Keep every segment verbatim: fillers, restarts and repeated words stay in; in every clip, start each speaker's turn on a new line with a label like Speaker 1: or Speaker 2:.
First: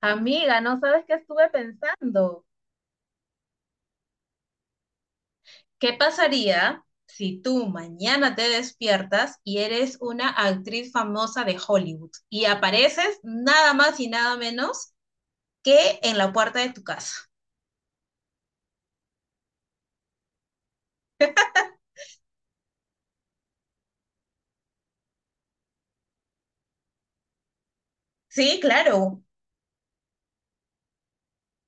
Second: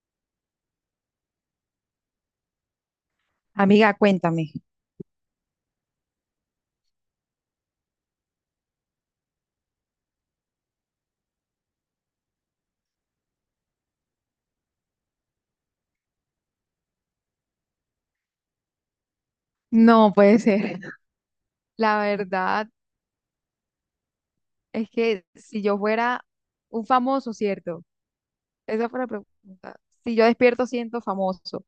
Speaker 1: Amiga, ¿no sabes qué estuve pensando?
Speaker 2: Amiga, cuéntame.
Speaker 1: ¿Qué pasaría si tú mañana te despiertas y eres una actriz famosa de Hollywood y apareces nada más y nada menos que en la puerta de tu casa?
Speaker 2: No puede ser. La verdad es que si yo fuera un famoso, ¿cierto?
Speaker 1: Sí,
Speaker 2: Esa fue la
Speaker 1: claro,
Speaker 2: pregunta. Si yo despierto, siento famoso.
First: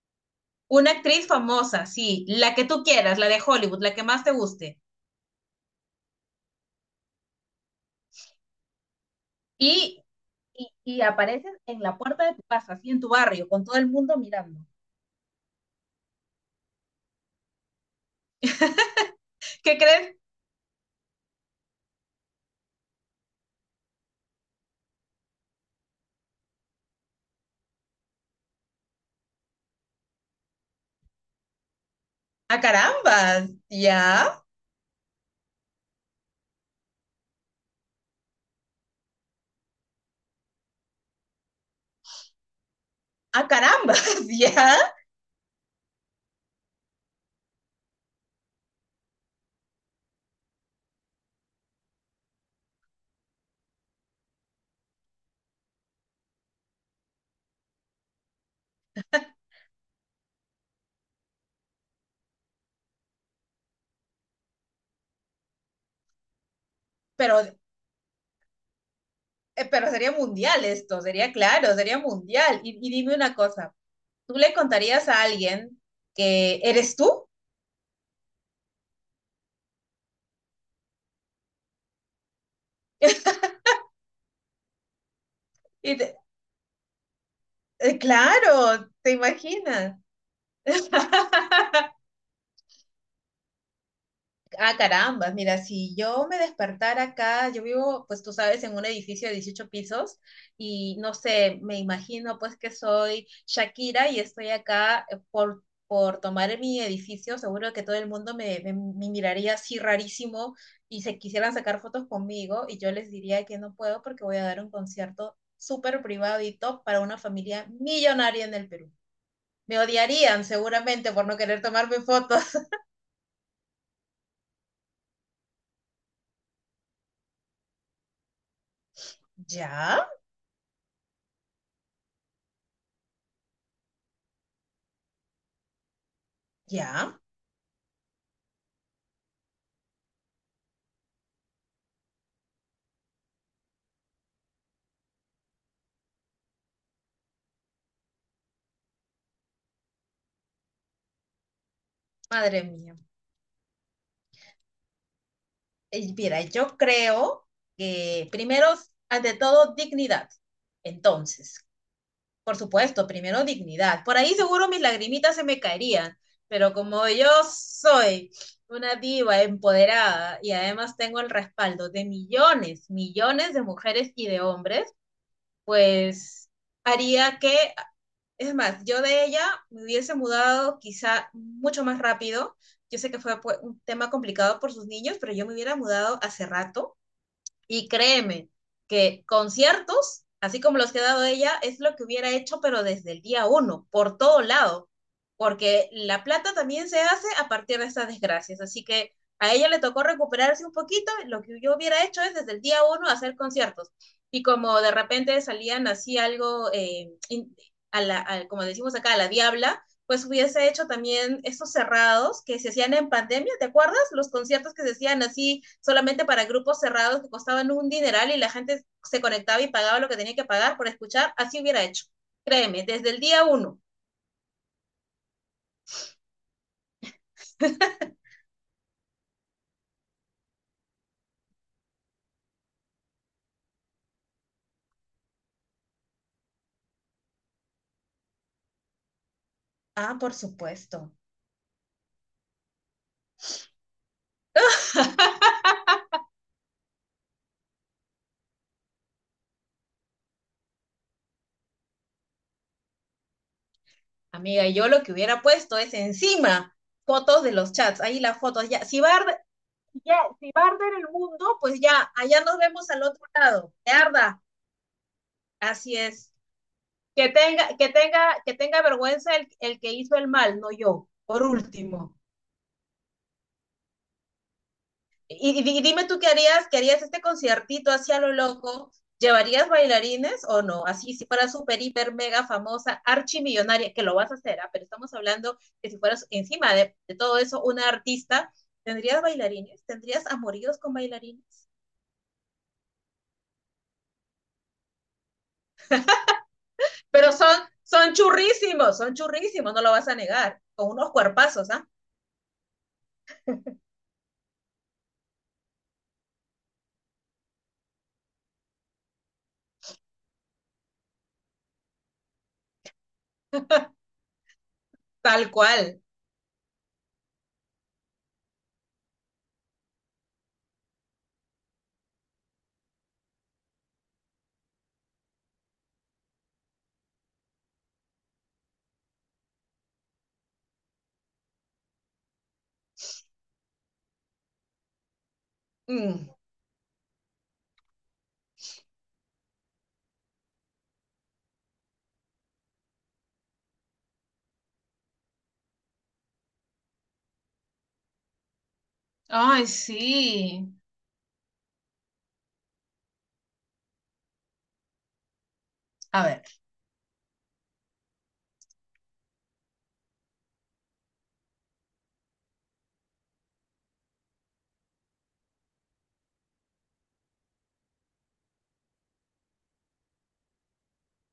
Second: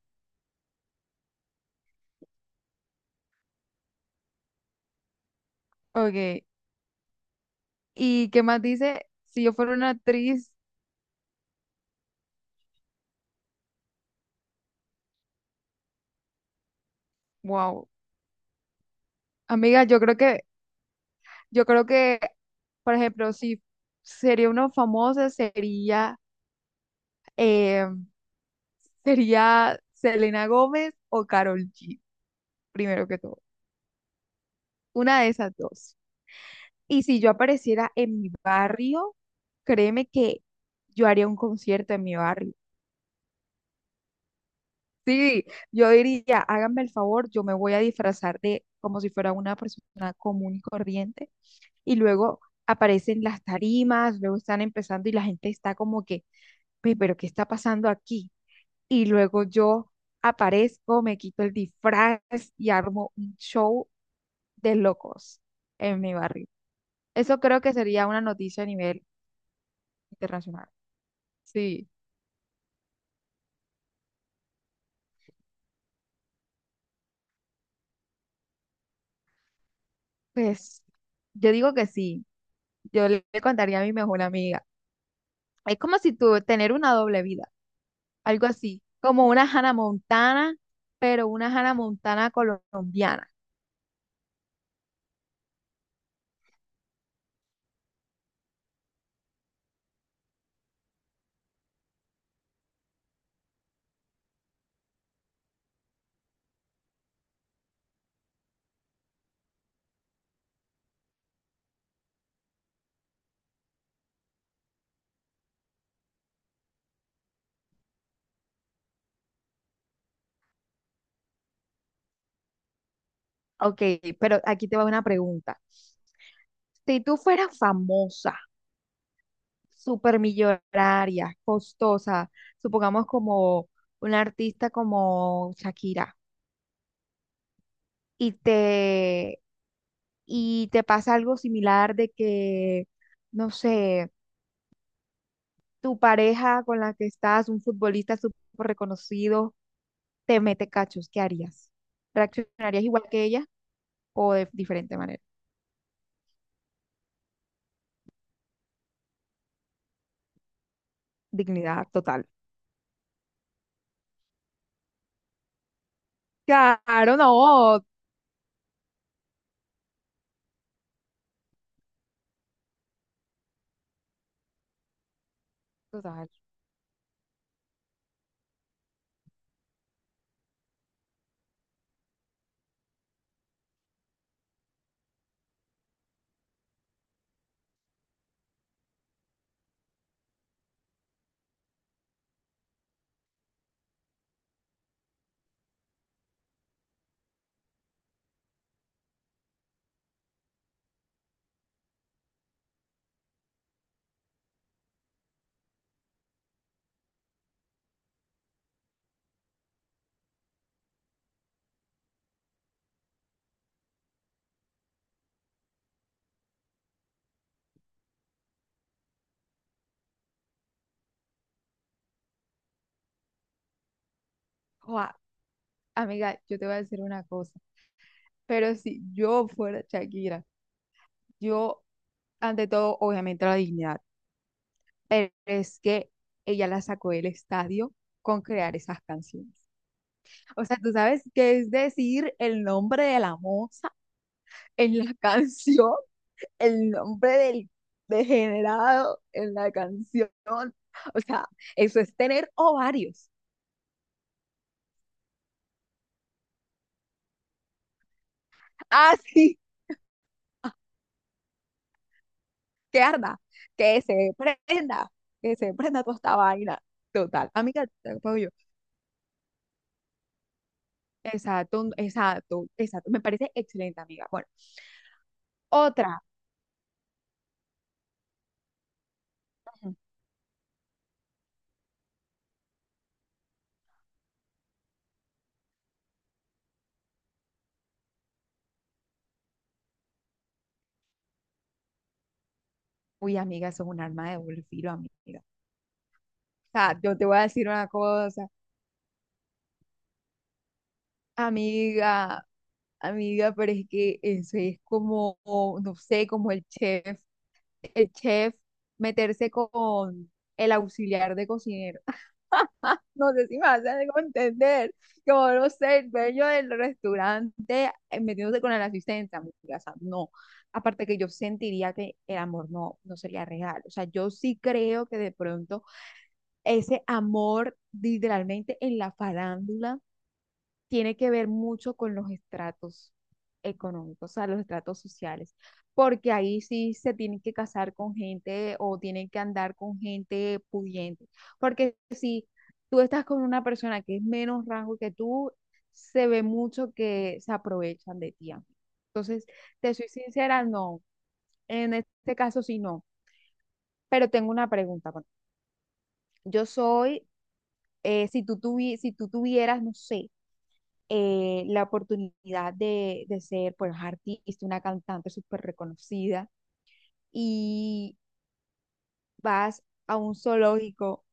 Speaker 1: una actriz famosa, sí, la que tú quieras, la de Hollywood, la que más te guste.
Speaker 2: Ok. ¿Y qué más dice? Si yo fuera una
Speaker 1: Y,
Speaker 2: actriz,
Speaker 1: y, y apareces en la puerta de tu casa, así en tu barrio, con todo el mundo mirando.
Speaker 2: wow.
Speaker 1: ¿Qué
Speaker 2: Amiga, yo
Speaker 1: crees?
Speaker 2: creo que, yo creo que, por ejemplo, si sería una famosa, sería, eh, sería Selena Gómez o Karol G,
Speaker 1: A
Speaker 2: primero que todo.
Speaker 1: carambas, ya.
Speaker 2: Una de esas dos. Y si yo apareciera en mi barrio, créeme que yo haría un concierto en mi barrio.
Speaker 1: A carambas, ya.
Speaker 2: Sí, yo diría, háganme el favor, yo me voy a disfrazar de como si fuera una persona común y corriente y luego aparecen las tarimas, luego están empezando y la gente está como que, "Pe- pero ¿qué está pasando aquí?" Y luego yo aparezco, me quito el disfraz y armo un show de locos en mi barrio.
Speaker 1: Pero
Speaker 2: Eso creo que sería una noticia a nivel
Speaker 1: Eh, pero sería mundial
Speaker 2: internacional.
Speaker 1: esto, sería claro,
Speaker 2: Sí,
Speaker 1: sería mundial. Y, y dime una cosa, ¿tú le contarías a alguien que eres tú?
Speaker 2: pues yo digo que sí, yo le le contaría a mi mejor amiga. Es
Speaker 1: Y
Speaker 2: como si
Speaker 1: te-
Speaker 2: tú tener una doble vida,
Speaker 1: eh,
Speaker 2: algo así,
Speaker 1: claro, ¿te
Speaker 2: como una Hannah
Speaker 1: imaginas?
Speaker 2: Montana, pero una Hannah Montana colombiana.
Speaker 1: Ah, caramba, mira, si yo me despertara acá, yo vivo, pues tú sabes, en un edificio de dieciocho pisos y no sé, me imagino pues que soy Shakira y estoy acá, eh, por, por tomar mi edificio, seguro que todo el mundo me, me- me miraría así rarísimo y se quisieran sacar fotos conmigo y yo les diría que no puedo porque voy a dar un concierto súper privado y top para una familia millonaria en el Perú. Me odiarían seguramente por no querer tomarme fotos.
Speaker 2: Ok, pero aquí te va una pregunta. Si tú fueras famosa,
Speaker 1: Ya,
Speaker 2: supermillonaria, costosa, supongamos como una artista como Shakira,
Speaker 1: ya.
Speaker 2: y te, y te pasa algo similar de que, no sé, tu pareja con la que estás, un futbolista súper reconocido, te mete cachos, ¿qué harías?
Speaker 1: Madre
Speaker 2: ¿Reaccionarías
Speaker 1: mía.
Speaker 2: igual que ella o de diferente manera?
Speaker 1: Eh, Mira, yo creo que primero, ante todo, dignidad. Entonces,
Speaker 2: Dignidad total.
Speaker 1: por supuesto, primero dignidad. Por ahí seguro mis lagrimitas se me caerían, pero como
Speaker 2: Claro,
Speaker 1: yo
Speaker 2: no,
Speaker 1: soy una diva empoderada y además tengo el respaldo de millones, millones de mujeres y de hombres,
Speaker 2: total.
Speaker 1: pues haría que, es más, yo de ella me hubiese mudado quizá mucho más rápido. Yo sé que fue pues, un tema complicado por sus niños, pero yo me hubiera mudado hace rato y créeme que conciertos, así como los que ha dado ella, es lo que hubiera hecho, pero desde el día uno, por todo lado, porque la plata también se hace a partir de estas desgracias. Así que a ella le tocó recuperarse un poquito. Lo que yo hubiera hecho es desde el día uno hacer conciertos. Y como de repente salían así algo, eh, a la, a- como decimos acá, a la diabla, pues hubiese hecho también estos cerrados que se hacían en pandemia, ¿te acuerdas? Los conciertos que se hacían así solamente para grupos cerrados que costaban un dineral y la gente se conectaba y pagaba lo que tenía que pagar por escuchar, así hubiera hecho. Créeme, desde el día uno.
Speaker 2: Joa, amiga, yo te voy a decir una cosa, pero si yo fuera Shakira, yo, ante todo, obviamente la dignidad, pero es que ella la sacó del estadio con crear esas canciones.
Speaker 1: Ah, por
Speaker 2: O sea, tú
Speaker 1: supuesto.
Speaker 2: sabes qué es decir el nombre de la moza en la canción. El nombre del degenerado en la canción. O sea, eso es tener ovarios.
Speaker 1: Amiga, yo lo que hubiera puesto es encima fotos de los chats, ahí las fotos, ya, si va a arder,
Speaker 2: Así
Speaker 1: ya, si va a arder el mundo, pues ya, allá nos vemos
Speaker 2: que
Speaker 1: al otro
Speaker 2: arda,
Speaker 1: lado, que
Speaker 2: que se
Speaker 1: arda,
Speaker 2: prenda, que se
Speaker 1: así
Speaker 2: prenda toda
Speaker 1: es.
Speaker 2: esta vaina.
Speaker 1: Que
Speaker 2: Total,
Speaker 1: tenga,
Speaker 2: amiga,
Speaker 1: que
Speaker 2: te lo
Speaker 1: tenga,
Speaker 2: pago yo.
Speaker 1: que tenga vergüenza el, el que hizo el mal, no yo, por
Speaker 2: Exacto,
Speaker 1: último.
Speaker 2: exacto, exacto. Me parece excelente, amiga. Bueno,
Speaker 1: Y, y, y dime tú
Speaker 2: otra.
Speaker 1: qué harías, qué harías este conciertito hacia lo loco. ¿Llevarías bailarines o no? Así, si fueras súper, hiper, mega famosa, archimillonaria, que lo vas a hacer, ¿ah? Pero estamos hablando que si fueras encima de, de, todo eso una artista, ¿tendrías bailarines? ¿Tendrías amoríos con bailarines?
Speaker 2: Uy, amiga, eso es un arma de doble filo, amiga. O sea, yo te
Speaker 1: Pero
Speaker 2: voy a
Speaker 1: son,
Speaker 2: decir una
Speaker 1: son
Speaker 2: cosa,
Speaker 1: churrísimos, son churrísimos, no lo vas a negar, con unos cuerpazos, ¿ah?
Speaker 2: amiga, amiga, pero es que eso es como, no sé, como el chef el chef meterse con el auxiliar de cocinero. No sé si me hacen entender,
Speaker 1: Tal
Speaker 2: como no sé,
Speaker 1: cual.
Speaker 2: el dueño del restaurante eh, metiéndose con el asistente, amiga, o sea, no. Aparte que yo sentiría que el amor no, no sería real. O sea, yo sí creo que de pronto ese amor literalmente en la farándula tiene que ver mucho con los estratos económicos, o sea, los estratos sociales,
Speaker 1: Mm.
Speaker 2: porque ahí sí se tienen que casar con gente o tienen que andar con gente pudiente, porque si tú estás con una persona que es menos rango que tú, se ve mucho que se aprovechan de ti, amigo. Entonces,
Speaker 1: Ay,
Speaker 2: te soy sincera,
Speaker 1: sí.
Speaker 2: no, en este caso sí no, pero tengo una pregunta. Bueno,
Speaker 1: A ver.
Speaker 2: yo soy, eh, si tú tuvi- si tú tuvieras, no sé, eh, la oportunidad de, de ser pues artista, una cantante súper reconocida y vas a un zoológico,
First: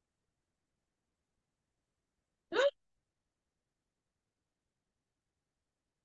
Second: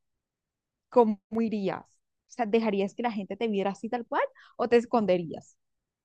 Speaker 2: ¿cómo irías? O sea, ¿dejarías que la gente te viera así tal cual o te esconderías?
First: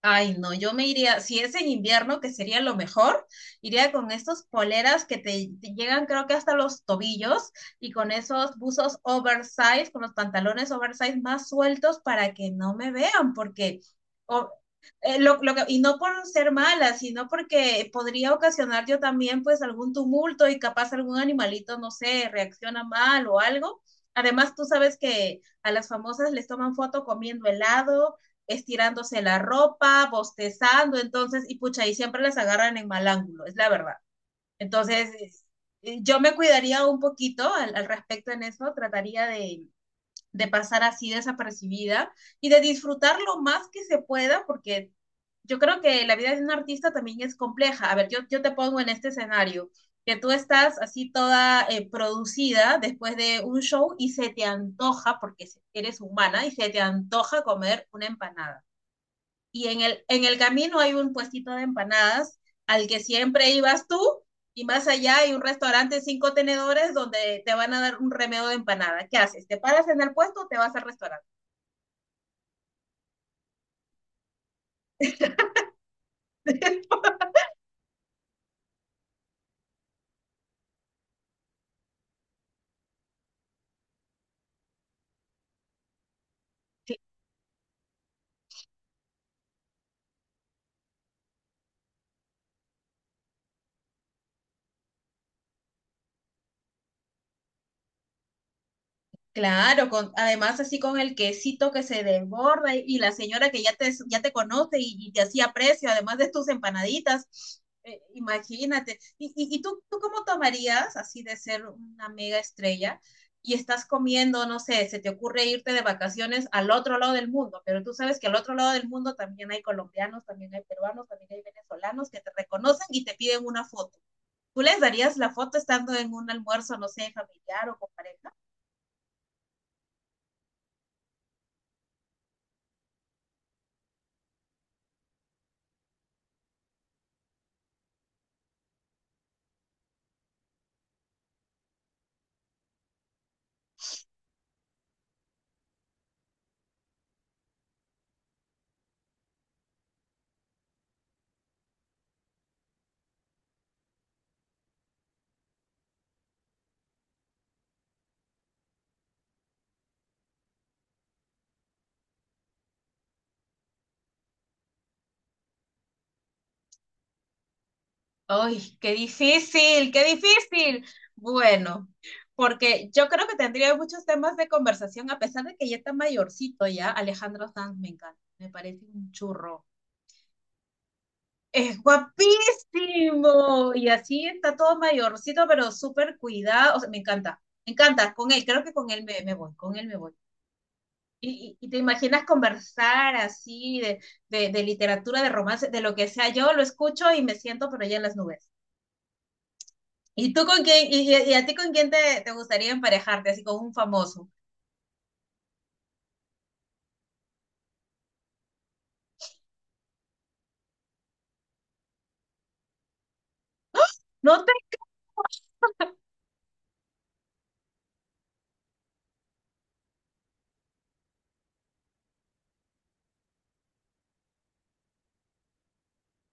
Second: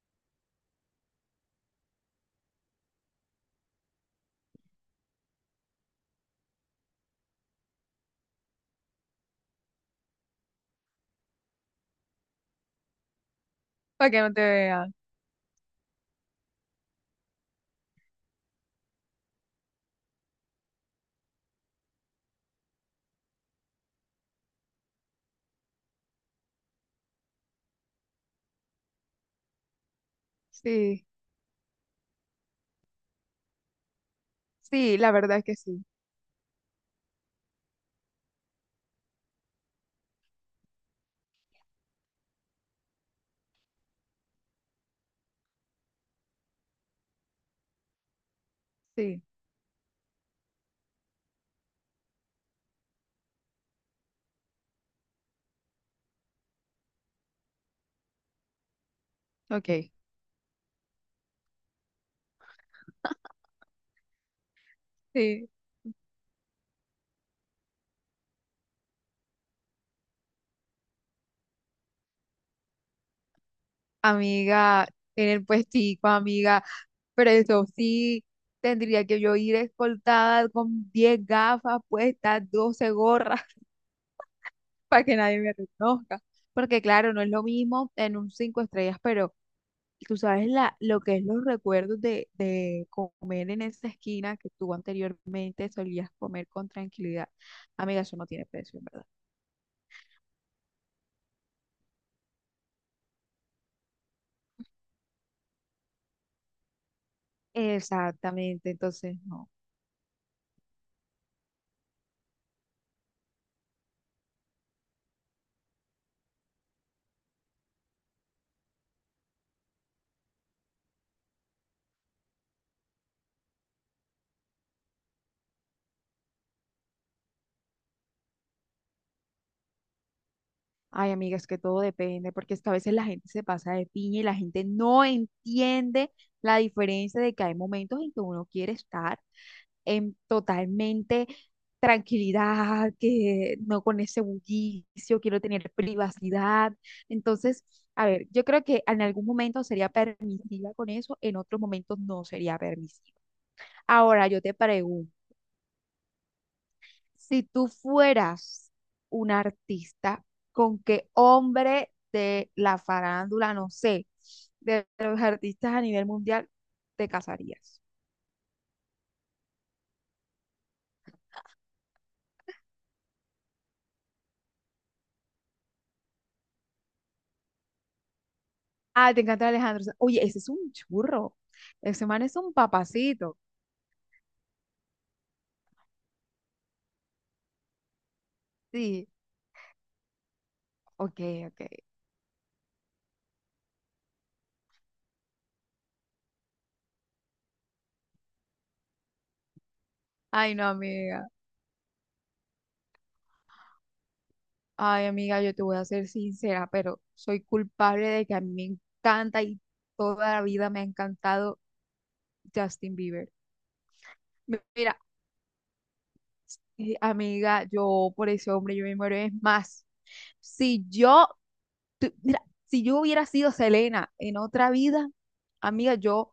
Speaker 1: Ay, no, yo me iría, si es en invierno, que sería lo mejor, iría con estos poleras que te, te llegan creo que hasta los tobillos y con esos buzos oversize, con los pantalones oversize más sueltos para que no me vean, porque
Speaker 2: Para que no te
Speaker 1: o-
Speaker 2: vean.
Speaker 1: eh, lo, lo que, y no por ser mala, sino porque podría ocasionar yo también pues algún tumulto y capaz algún animalito, no sé, reacciona mal o algo. Además, tú sabes que a las famosas les toman foto comiendo helado, estirándose la ropa, bostezando,
Speaker 2: Sí,
Speaker 1: entonces, y pucha, y siempre las agarran en mal ángulo, es la verdad.
Speaker 2: sí, la verdad
Speaker 1: Entonces,
Speaker 2: es que sí.
Speaker 1: eh, yo me cuidaría un poquito al, al respecto en eso, trataría de, de pasar así desapercibida y de disfrutar lo más que se pueda, porque yo creo que la vida de un artista también es compleja. A ver, yo, yo te pongo en este
Speaker 2: Sí,
Speaker 1: escenario, que tú estás así toda eh, producida después de un show y se te antoja, porque eres humana, y se te antoja comer una empanada y en
Speaker 2: ok.
Speaker 1: el, en el camino hay un puestito de empanadas al que siempre ibas tú y más allá hay un
Speaker 2: Sí.
Speaker 1: restaurante de cinco tenedores donde te van a dar un remedo de empanada. ¿Qué haces? ¿Te paras en el puesto o te vas al restaurante?
Speaker 2: Amiga, en el puestico, amiga. Pero eso sí, tendría que yo ir escoltada con diez gafas puestas, doce gorras. Para que nadie me reconozca. Porque claro, no es lo mismo en un cinco estrellas, pero tú sabes la, lo que es los recuerdos de, de comer en esa esquina que tú anteriormente solías comer con tranquilidad. Amiga, eso no tiene precio, en verdad.
Speaker 1: Claro, con, además así con el quesito que se desborda y, y la señora que ya te, ya te conoce y, y te hacía precio, además de tus empanaditas, eh,
Speaker 2: Exactamente,
Speaker 1: imagínate.
Speaker 2: entonces
Speaker 1: ¿Y,
Speaker 2: no.
Speaker 1: y y tú, tú cómo tomarías así de ser una mega estrella y estás comiendo, no sé, se te ocurre irte de vacaciones al otro lado del mundo, pero tú sabes que al otro lado del mundo también hay colombianos, también hay peruanos, también hay venezolanos que te reconocen y te piden una foto? ¿Tú les darías la foto estando en un almuerzo, no sé, familiar o con pareja?
Speaker 2: Ay, amiga, es que todo depende, porque es que a veces la gente se pasa de piña y la gente no entiende la diferencia de que hay momentos en que uno quiere estar en totalmente tranquilidad, que no con ese bullicio, quiero tener privacidad. Entonces, a ver, yo creo que en algún momento sería permisiva con eso, en otros momentos no sería permisiva. Ahora yo te pregunto, si tú fueras un artista, ¿con qué hombre de la farándula, no sé, de los artistas a nivel mundial, te casarías?
Speaker 1: ¡Ay, qué difícil, qué difícil! Bueno, porque yo creo que tendría muchos temas de conversación, a pesar de que ya está mayorcito ya. Alejandro Sanz me encanta, me parece un
Speaker 2: Ah, te encanta
Speaker 1: churro.
Speaker 2: Alejandro Sanz. Oye, ese es un churro.
Speaker 1: Es
Speaker 2: Ese man es un papacito.
Speaker 1: guapísimo. Y así está todo mayorcito, pero súper cuidado. O sea, me encanta, me encanta. Con él, creo que con él
Speaker 2: Sí,
Speaker 1: me, me voy, con él me voy.
Speaker 2: ok,
Speaker 1: Y,
Speaker 2: ok.
Speaker 1: y, y te imaginas conversar así de, de, de literatura, de romance, de lo que sea. Yo lo escucho y me siento, pero ya en las nubes. ¿Y tú
Speaker 2: Ay,
Speaker 1: con
Speaker 2: no,
Speaker 1: quién, y,
Speaker 2: amiga.
Speaker 1: y- y a ti con quién te, te gustaría emparejarte, así con un famoso?
Speaker 2: Ay, amiga, yo te voy a ser sincera, pero soy culpable de que a mí me encanta y toda la vida me ha encantado Justin Bieber.
Speaker 1: No te,
Speaker 2: Mi- Mira, eh, amiga, yo por ese hombre yo me muero. Es más, si yo, tu- mira, si yo hubiera sido Selena en otra vida, amiga, yo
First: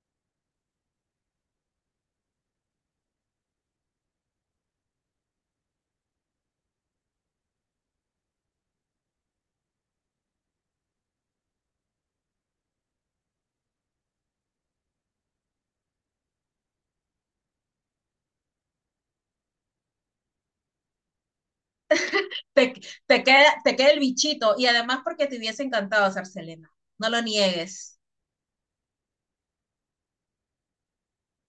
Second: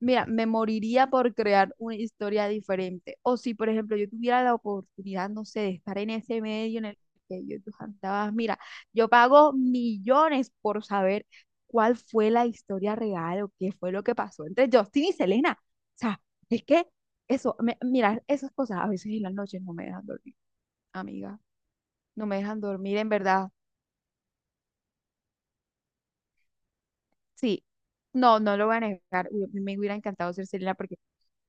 Speaker 2: Mira, me moriría por crear una historia diferente. O si, por ejemplo, yo tuviera la oportunidad, no sé, de estar en ese medio en el que yo tú cantabas, mira, yo pago millones por saber cuál fue la historia real o qué fue lo que pasó entre Justin y Selena. O sea, es que eso, me- mira, esas cosas a veces en las noches no me dejan dormir, amiga. No me dejan
Speaker 1: te,
Speaker 2: dormir, en
Speaker 1: te
Speaker 2: verdad.
Speaker 1: queda, te queda el bichito, y además porque te hubiese encantado ser Selena, no lo
Speaker 2: Sí,
Speaker 1: niegues.
Speaker 2: no, no lo voy a negar. Uy, a mí me hubiera encantado ser Selena porque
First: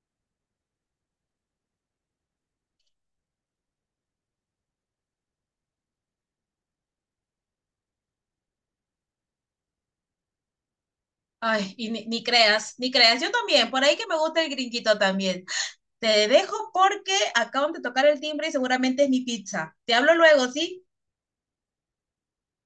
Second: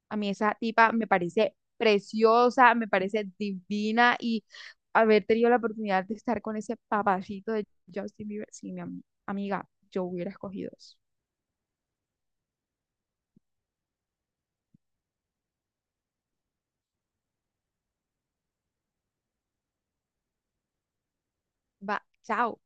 Speaker 2: a mí esa tipa me parece preciosa, me parece divina y haber tenido la oportunidad de estar con ese papacito de Justin Bieber, sí, mi ami- amiga, yo hubiera escogido eso.
Speaker 1: Ay, y ni, ni creas, ni creas, yo también, por ahí que me gusta el gringuito también. Te dejo porque acaban de tocar el timbre y seguramente es mi pizza. Te hablo luego, ¿sí?
Speaker 2: Va, chao.